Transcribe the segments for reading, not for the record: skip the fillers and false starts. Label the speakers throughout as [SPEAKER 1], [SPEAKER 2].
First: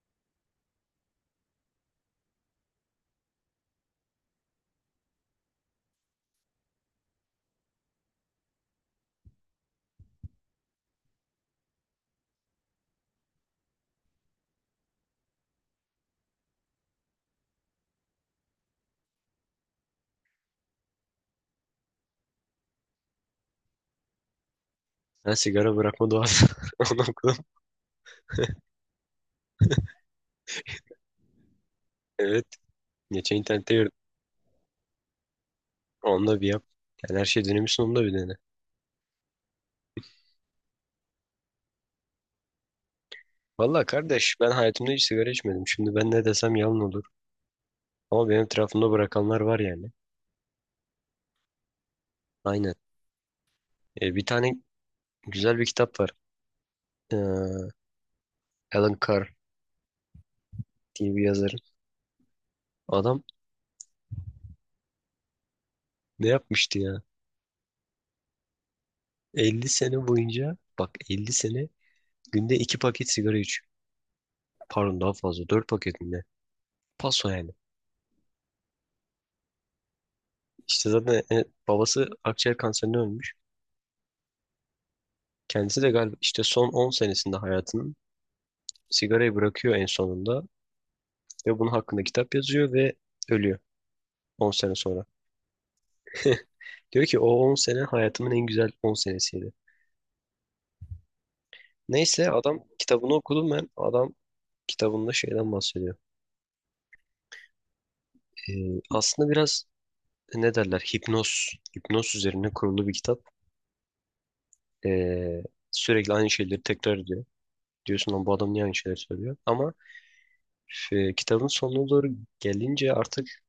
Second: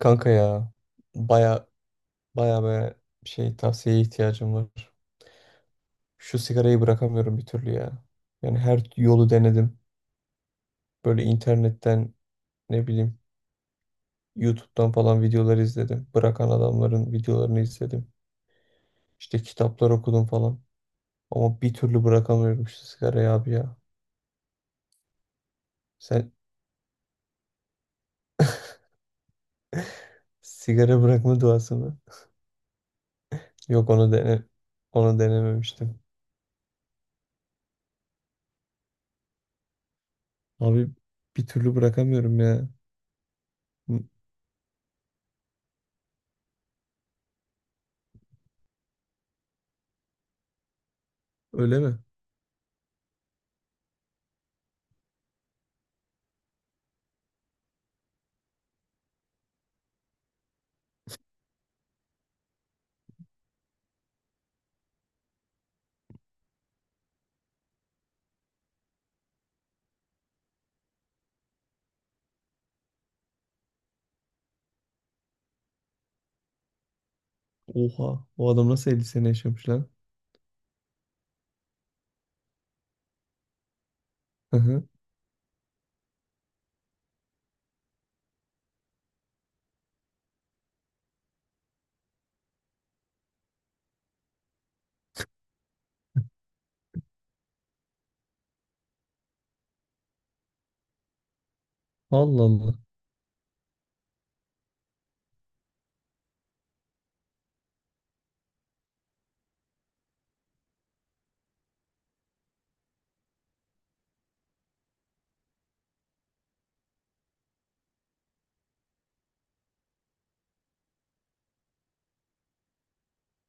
[SPEAKER 1] Kanka ya, baya baya baya şey tavsiyeye ihtiyacım var. Şu sigarayı bırakamıyorum bir türlü ya. Yani her yolu denedim. Böyle internetten ne bileyim YouTube'dan falan videolar izledim. Bırakan adamların videolarını izledim. İşte kitaplar okudum falan. Ama bir türlü bırakamıyorum şu sigarayı abi ya.
[SPEAKER 2] Ha, sigara bırakma
[SPEAKER 1] Sen
[SPEAKER 2] duası. Onu okudum.
[SPEAKER 1] sigara bırakma duası mı?
[SPEAKER 2] Evet. Geçen internette
[SPEAKER 1] Yok,
[SPEAKER 2] gördüm.
[SPEAKER 1] onu denememiştim.
[SPEAKER 2] Onunla bir yap. Yani her şey dönemi sonunda bir dene.
[SPEAKER 1] Abi, bir türlü bırakamıyorum ya.
[SPEAKER 2] Valla kardeş ben hayatımda hiç sigara içmedim. Şimdi ben ne desem yalan olur. Ama benim etrafımda bırakanlar var yani.
[SPEAKER 1] Öyle mi?
[SPEAKER 2] Aynen. Bir tane güzel bir kitap var. Ee, Alan Carr diye bir yazarın. Adam ne yapmıştı ya? 50 sene boyunca bak 50 sene günde 2 paket sigara içiyor. Pardon daha fazla 4 paket mi ne? Paso yani.
[SPEAKER 1] Oha, o adam nasıl 50 sene yaşamış lan?
[SPEAKER 2] İşte zaten babası akciğer kanserinden ölmüş.
[SPEAKER 1] Hı hı.
[SPEAKER 2] Kendisi de galiba işte son 10 senesinde hayatının sigarayı bırakıyor en sonunda ve bunun hakkında kitap yazıyor ve ölüyor 10 sene sonra. Diyor ki o 10 sene hayatımın en güzel 10 senesiydi. Neyse
[SPEAKER 1] Allah
[SPEAKER 2] adam
[SPEAKER 1] Allah.
[SPEAKER 2] kitabını okudum ben. Adam kitabında şeyden bahsediyor. Aslında biraz ne derler hipnoz, hipnoz üzerine kurulu bir kitap. Ee, Sürekli aynı şeyleri tekrar ediyor. Diyorsun lan bu adam niye aynı şeyleri söylüyor? Ama kitabın sonuna doğru gelince artık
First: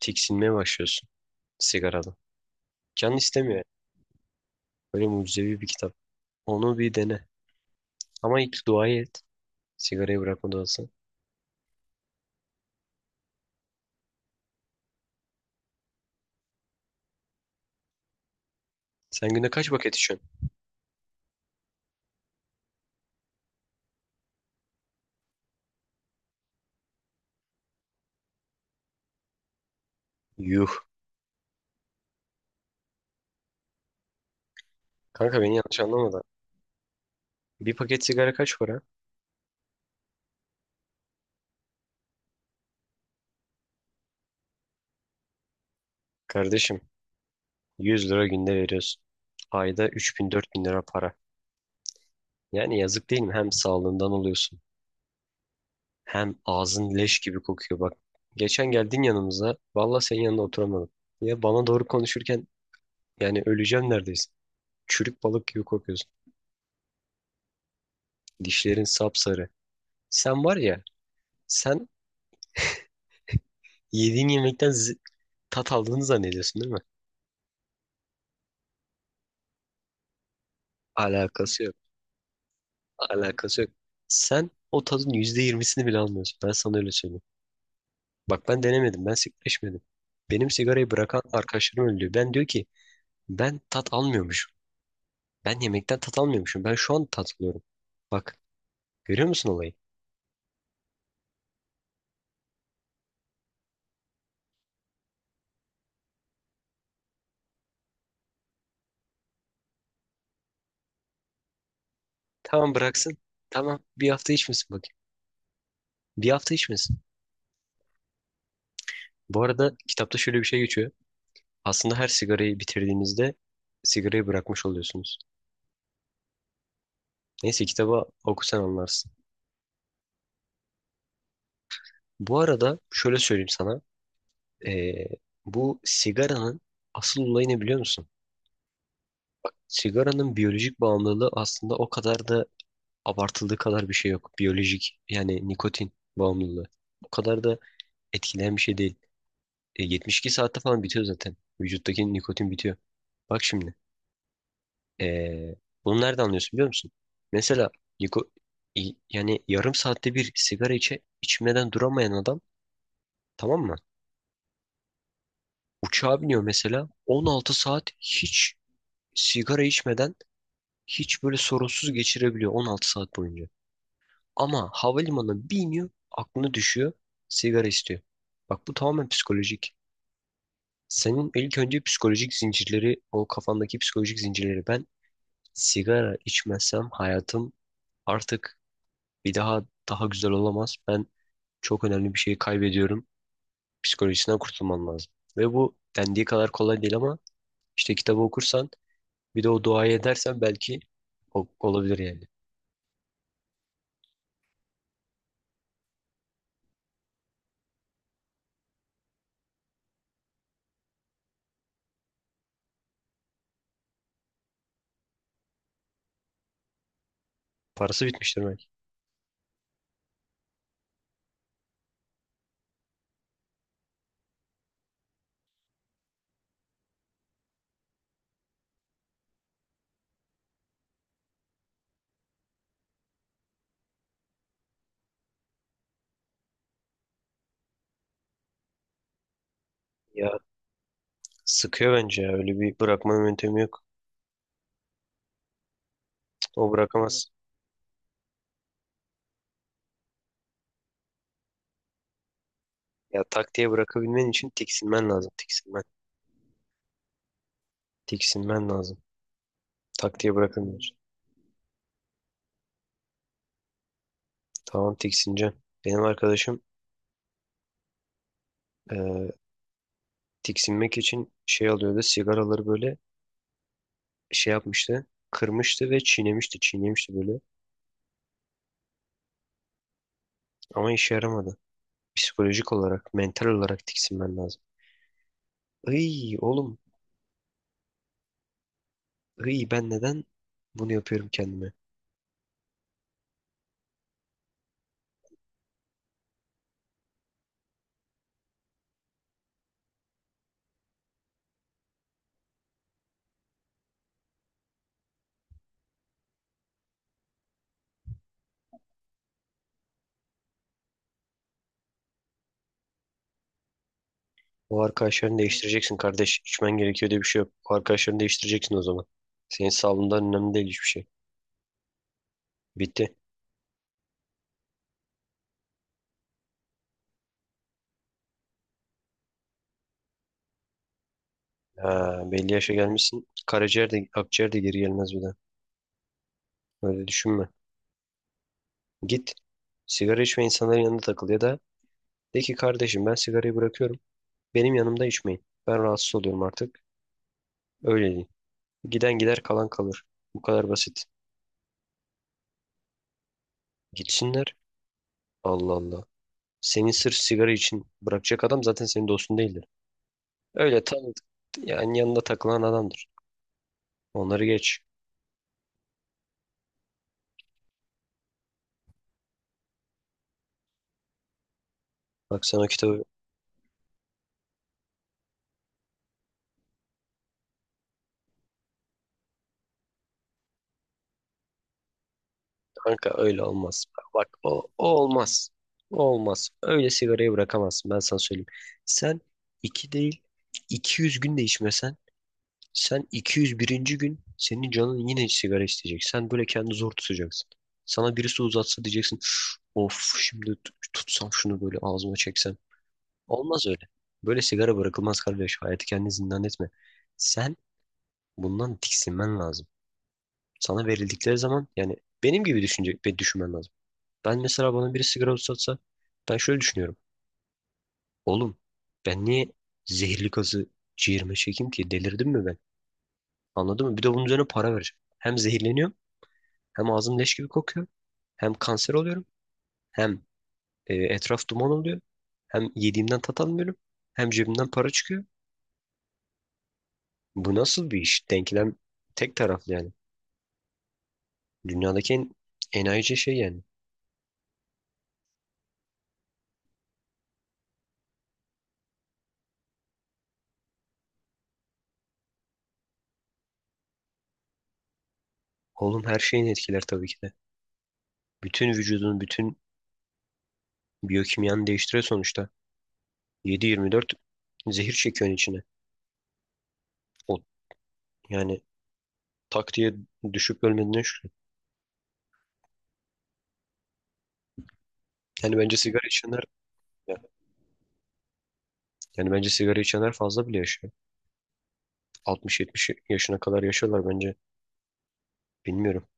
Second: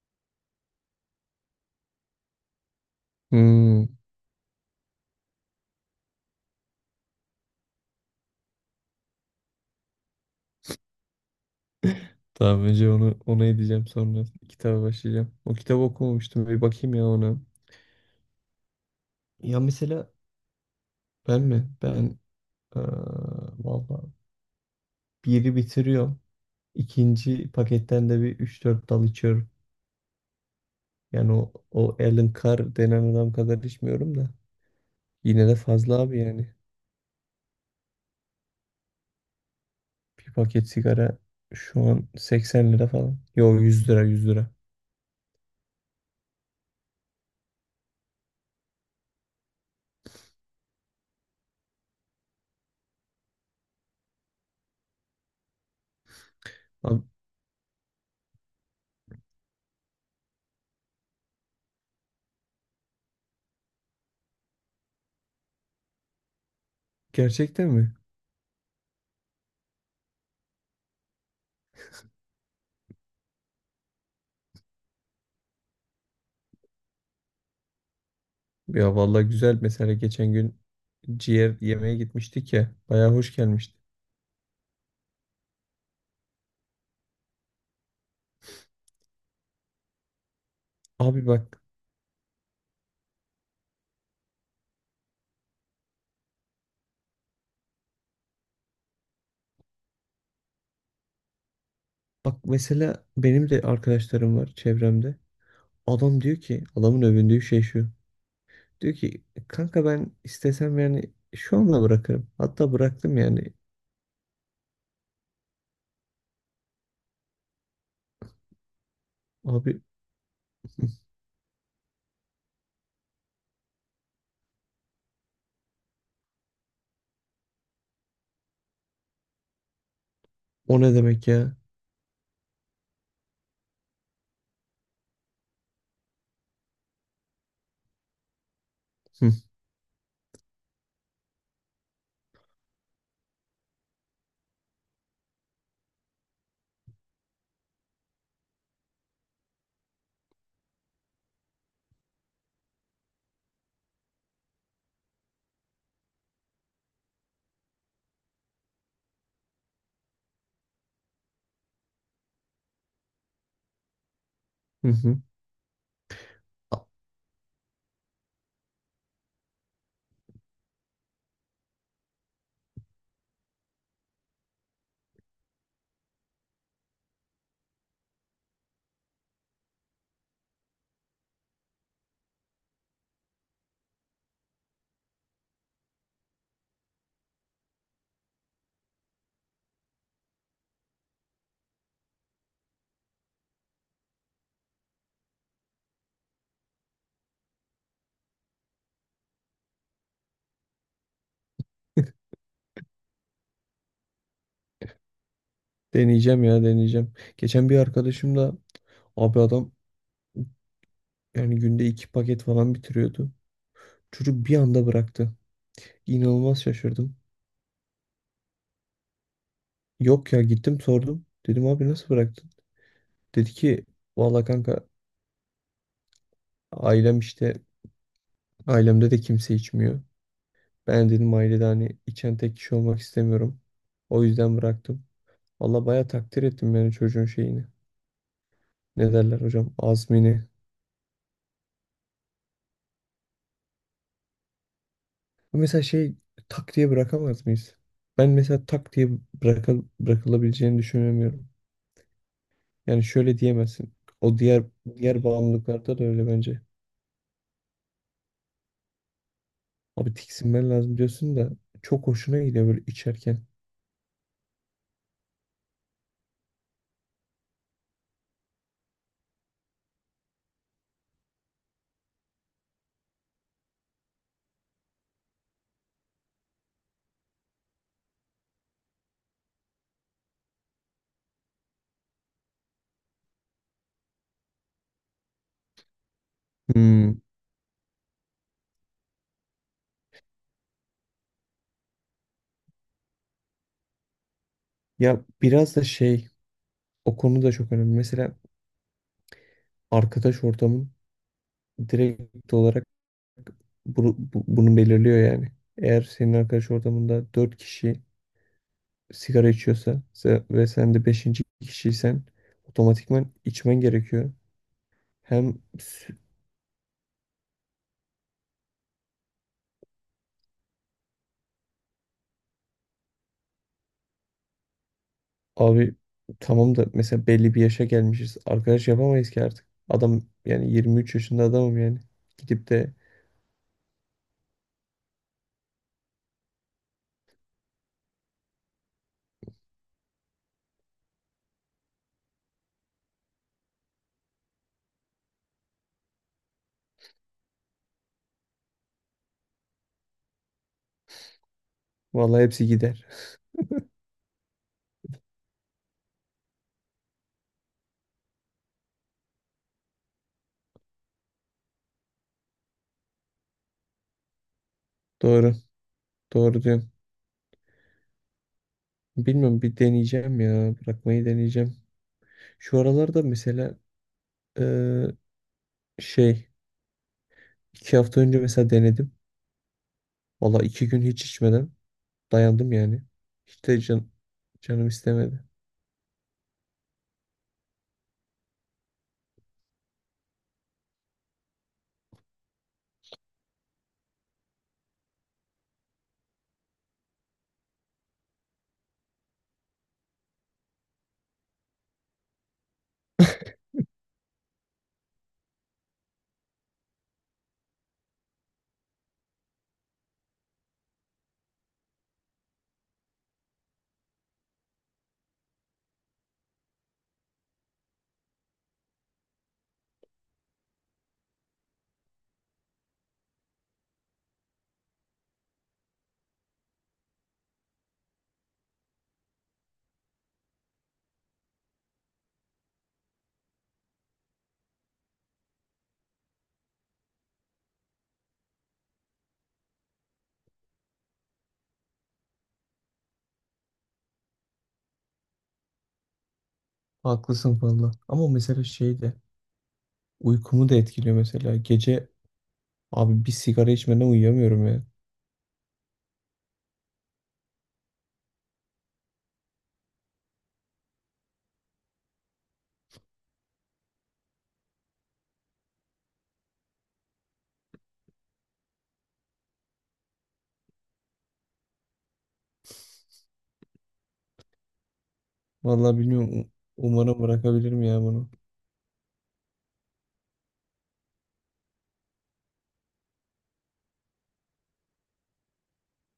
[SPEAKER 2] tiksinmeye başlıyorsun sigaradan. Can istemiyor.
[SPEAKER 1] Hmm.
[SPEAKER 2] Böyle mucizevi bir kitap. Onu bir dene. Ama ilk duayı et. Sigarayı bırakma duası.
[SPEAKER 1] Tamam Ece, onu ona edeceğim, sonra kitaba başlayacağım. O kitabı okumamıştım, bir bakayım ya ona.
[SPEAKER 2] Sen günde
[SPEAKER 1] Ya
[SPEAKER 2] kaç paket
[SPEAKER 1] mesela
[SPEAKER 2] içiyorsun?
[SPEAKER 1] ben mi? Ben eee valla biri bitiriyorum. İkinci paketten de bir üç dört dal içiyorum.
[SPEAKER 2] Yuh.
[SPEAKER 1] Yani o Alan Carr denen adam kadar içmiyorum da.
[SPEAKER 2] Kanka
[SPEAKER 1] Yine de
[SPEAKER 2] beni yanlış
[SPEAKER 1] fazla
[SPEAKER 2] anlama
[SPEAKER 1] abi
[SPEAKER 2] da.
[SPEAKER 1] yani.
[SPEAKER 2] Bir paket sigara kaç para?
[SPEAKER 1] Bir paket sigara şu an 80 lira falan. Yo, 100 lira, 100 lira.
[SPEAKER 2] Kardeşim, 100 lira günde veriyorsun. Ayda 3.000-4.000 lira para. Yani yazık değil mi? Hem sağlığından oluyorsun. Hem ağzın
[SPEAKER 1] Abi,
[SPEAKER 2] leş gibi kokuyor bak. Geçen geldin yanımıza. Valla senin yanında oturamadım. Ya bana doğru konuşurken yani öleceğim neredeyse. Çürük balık gibi kokuyorsun.
[SPEAKER 1] gerçekten mi?
[SPEAKER 2] Dişlerin sapsarı. Sen var ya sen yediğin yemekten tat aldığını zannediyorsun değil mi?
[SPEAKER 1] Ya vallahi güzel, mesela geçen gün ciğer
[SPEAKER 2] Alakası yok.
[SPEAKER 1] yemeye gitmiştik ya. Bayağı hoş
[SPEAKER 2] Alakası yok.
[SPEAKER 1] gelmişti.
[SPEAKER 2] Sen o tadın %20'sini bile almıyorsun. Ben sana öyle söyleyeyim. Bak ben denemedim. Ben sigara içmedim. Benim sigarayı bırakan
[SPEAKER 1] Abi bak,
[SPEAKER 2] arkadaşlarım öyle diyor. Ben diyor ki ben tat almıyormuşum. Ben yemekten tat almıyormuşum. Ben şu an tat alıyorum. Bak, görüyor musun olayı?
[SPEAKER 1] mesela benim de arkadaşlarım var çevremde. Adam diyor ki, adamın övündüğü şey şu. Diyor ki kanka, ben istesem yani şu anda bırakırım. Hatta
[SPEAKER 2] Tamam bıraksın.
[SPEAKER 1] bıraktım yani.
[SPEAKER 2] Tamam bir hafta içmesin bakayım. Bir hafta içmesin. Bu arada
[SPEAKER 1] Abi
[SPEAKER 2] kitapta şöyle bir şey geçiyor. Aslında her sigarayı bitirdiğinizde sigarayı bırakmış oluyorsunuz. Neyse kitabı okusan anlarsın.
[SPEAKER 1] o ne demek ya?
[SPEAKER 2] Bu arada şöyle söyleyeyim sana. Ee, Bu sigaranın asıl olayı ne biliyor musun?
[SPEAKER 1] Hı.
[SPEAKER 2] Sigaranın biyolojik bağımlılığı aslında o kadar da abartıldığı kadar bir şey yok. Biyolojik yani nikotin bağımlılığı. O kadar da etkileyen bir şey değil. 72 saatte falan bitiyor zaten. Vücuttaki nikotin bitiyor. Bak şimdi. ee, Bunu nereden anlıyorsun biliyor musun? Mesela niko- yani yarım saatte bir sigara içmeden duramayan adam, tamam mı?
[SPEAKER 1] Hı hı.
[SPEAKER 2] Uçağa biniyor mesela 16 saat hiç sigara içmeden hiç böyle sorunsuz geçirebiliyor 16 saat boyunca. Ama havalimanına bir iniyor aklına düşüyor sigara istiyor. Bak bu tamamen psikolojik. Senin ilk önce psikolojik zincirleri, o kafandaki psikolojik zincirleri, ben sigara içmezsem hayatım artık bir daha daha güzel olamaz. Ben çok önemli bir şeyi kaybediyorum. Psikolojisinden kurtulman lazım. Ve bu dendiği kadar kolay değil ama işte kitabı okursan, bir de o duayı edersen belki olabilir yani.
[SPEAKER 1] Deneyeceğim ya, deneyeceğim. Geçen bir arkadaşımla, abi adam yani günde 2 paket falan bitiriyordu. Çocuk bir anda bıraktı. İnanılmaz şaşırdım.
[SPEAKER 2] Parası bitmiştir belki.
[SPEAKER 1] Yok ya, gittim sordum. Dedim abi, nasıl bıraktın? Dedi ki valla kanka, ailem işte, ailemde de kimse içmiyor. Ben dedim ailede hani içen tek kişi olmak istemiyorum. O yüzden bıraktım. Valla baya takdir ettim yani çocuğun şeyini. Ne derler hocam?
[SPEAKER 2] Ya
[SPEAKER 1] Azmini.
[SPEAKER 2] sıkıyor bence ya. Öyle bir bırakma yöntemi yok.
[SPEAKER 1] Bu mesela şey,
[SPEAKER 2] Cık, o
[SPEAKER 1] tak diye
[SPEAKER 2] bırakamaz.
[SPEAKER 1] bırakamaz mıyız? Ben mesela tak diye bırakılabileceğini düşünemiyorum. Yani
[SPEAKER 2] Ya
[SPEAKER 1] şöyle
[SPEAKER 2] tak diye
[SPEAKER 1] diyemezsin.
[SPEAKER 2] bırakabilmen
[SPEAKER 1] O
[SPEAKER 2] için
[SPEAKER 1] diğer
[SPEAKER 2] tiksinmen
[SPEAKER 1] diğer
[SPEAKER 2] lazım. Tiksinmen.
[SPEAKER 1] bağımlılıklarda da öyle bence.
[SPEAKER 2] Tiksinmen lazım.
[SPEAKER 1] Abi
[SPEAKER 2] Tak diye
[SPEAKER 1] tiksinmen
[SPEAKER 2] bırakamıyorsun.
[SPEAKER 1] lazım diyorsun da çok hoşuna gidiyor böyle içerken.
[SPEAKER 2] Tamam tiksineceksin. Benim arkadaşım eee, tiksinmek için şey alıyordu. Sigaraları böyle şey yapmıştı. Kırmıştı ve çiğnemişti. Çiğnemişti böyle. Ama işe yaramadı. Psikolojik olarak, mental olarak tiksinmen lazım. Ay oğlum,
[SPEAKER 1] Hmm.
[SPEAKER 2] İyi ben neden bunu yapıyorum kendime?
[SPEAKER 1] Ya biraz da şey, o konu da çok önemli. Mesela arkadaş ortamın direkt olarak bunu belirliyor yani. Eğer senin arkadaş ortamında 4 kişi sigara içiyorsa ve sen de beşinci kişiysen, otomatikman içmen gerekiyor.
[SPEAKER 2] O arkadaşlarını
[SPEAKER 1] Hem
[SPEAKER 2] değiştireceksin
[SPEAKER 1] s-
[SPEAKER 2] kardeş. İçmen gerekiyor diye bir şey yok. O arkadaşlarını değiştireceksin o zaman. Senin sağlığından önemli değil hiçbir şey. Bitti.
[SPEAKER 1] abi tamam da mesela belli bir yaşa gelmişiz. Arkadaş yapamayız ki artık. Adam yani 23 yaşında adamım yani.
[SPEAKER 2] Ha, belli
[SPEAKER 1] Gidip
[SPEAKER 2] yaşa
[SPEAKER 1] de
[SPEAKER 2] gelmişsin. Karaciğer de akciğer de geri gelmez bir daha. Öyle düşünme. Git. Sigara içme insanların yanında takıl ya da de ki kardeşim ben sigarayı bırakıyorum. Benim yanımda içmeyin. Ben rahatsız oluyorum artık. Öyle değil. Giden gider kalan kalır. Bu kadar basit.
[SPEAKER 1] vallahi hepsi gider.
[SPEAKER 2] Gitsinler. Allah Allah. Senin sırf sigara için bırakacak adam zaten senin dostun değildi. Öyle tam yani yanında takılan adamdır. Onları geç.
[SPEAKER 1] Doğru. Doğru diyorum. Bilmiyorum, bir deneyeceğim ya. Bırakmayı deneyeceğim.
[SPEAKER 2] Bak sen o
[SPEAKER 1] Şu
[SPEAKER 2] kitabı,
[SPEAKER 1] aralarda mesela eee, şey, 2 hafta önce mesela denedim. Valla 2 gün hiç içmeden dayandım yani.
[SPEAKER 2] kanka öyle
[SPEAKER 1] Hiç de
[SPEAKER 2] olmaz.
[SPEAKER 1] can,
[SPEAKER 2] Bak o
[SPEAKER 1] canım istemedi.
[SPEAKER 2] olmaz. O olmaz. Öyle sigarayı bırakamazsın, ben sana söyleyeyim. Sen iki değil, 200 gün de içmesen, sen 201'inci gün senin canın yine sigara isteyecek. Sen böyle kendini zor tutacaksın. Sana birisi uzatsa diyeceksin of, şimdi tutsam şunu böyle ağzıma çeksem. Olmaz öyle. Böyle sigara bırakılmaz kardeş. Hayatı kendini zindan etme. Sen bundan tiksinmen lazım. Sana verildikleri zaman yani benim gibi düşünecek ve düşünmen lazım. Ben mesela bana biri sigara uzatsa ben şöyle düşünüyorum. Oğlum, ben niye zehirli gazı ciğerime çekeyim ki? Delirdim mi ben? Anladın mı? Bir de bunun üzerine para vereceğim. Hem zehirleniyorum hem ağzım leş gibi kokuyor. Hem kanser oluyorum, hem etraf duman oluyor. Hem yediğimden tat almıyorum. Hem cebimden para çıkıyor. Bu nasıl bir iş? Denklem tek taraflı yani. Dünyadaki en enayice şey yani.
[SPEAKER 1] Haklısın valla. Ama mesela şey de, uykumu da etkiliyor mesela. Gece abi bir sigara içmeden uyuyamıyorum ya.
[SPEAKER 2] Oğlum her şeyin etkiler tabii ki de. Bütün vücudun, bütün biyokimyanı değiştiriyor sonuçta. 7-24 zehir çekiyorsun içine. O, yani tak diye düşüp ölmediğine şükür. Yani bence
[SPEAKER 1] Valla
[SPEAKER 2] sigara
[SPEAKER 1] bilmiyorum.
[SPEAKER 2] içenler
[SPEAKER 1] Umarım bırakabilirim ya bunu.
[SPEAKER 2] yani bence sigara içenler fazla bile yaşıyor. 60-70 yaşına kadar yaşıyorlar bence. Bilmiyorum.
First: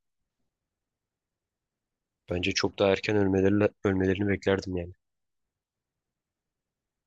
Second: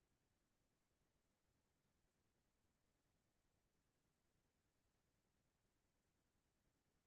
[SPEAKER 2] Bence çok daha erken ölmelerini beklerdim yani.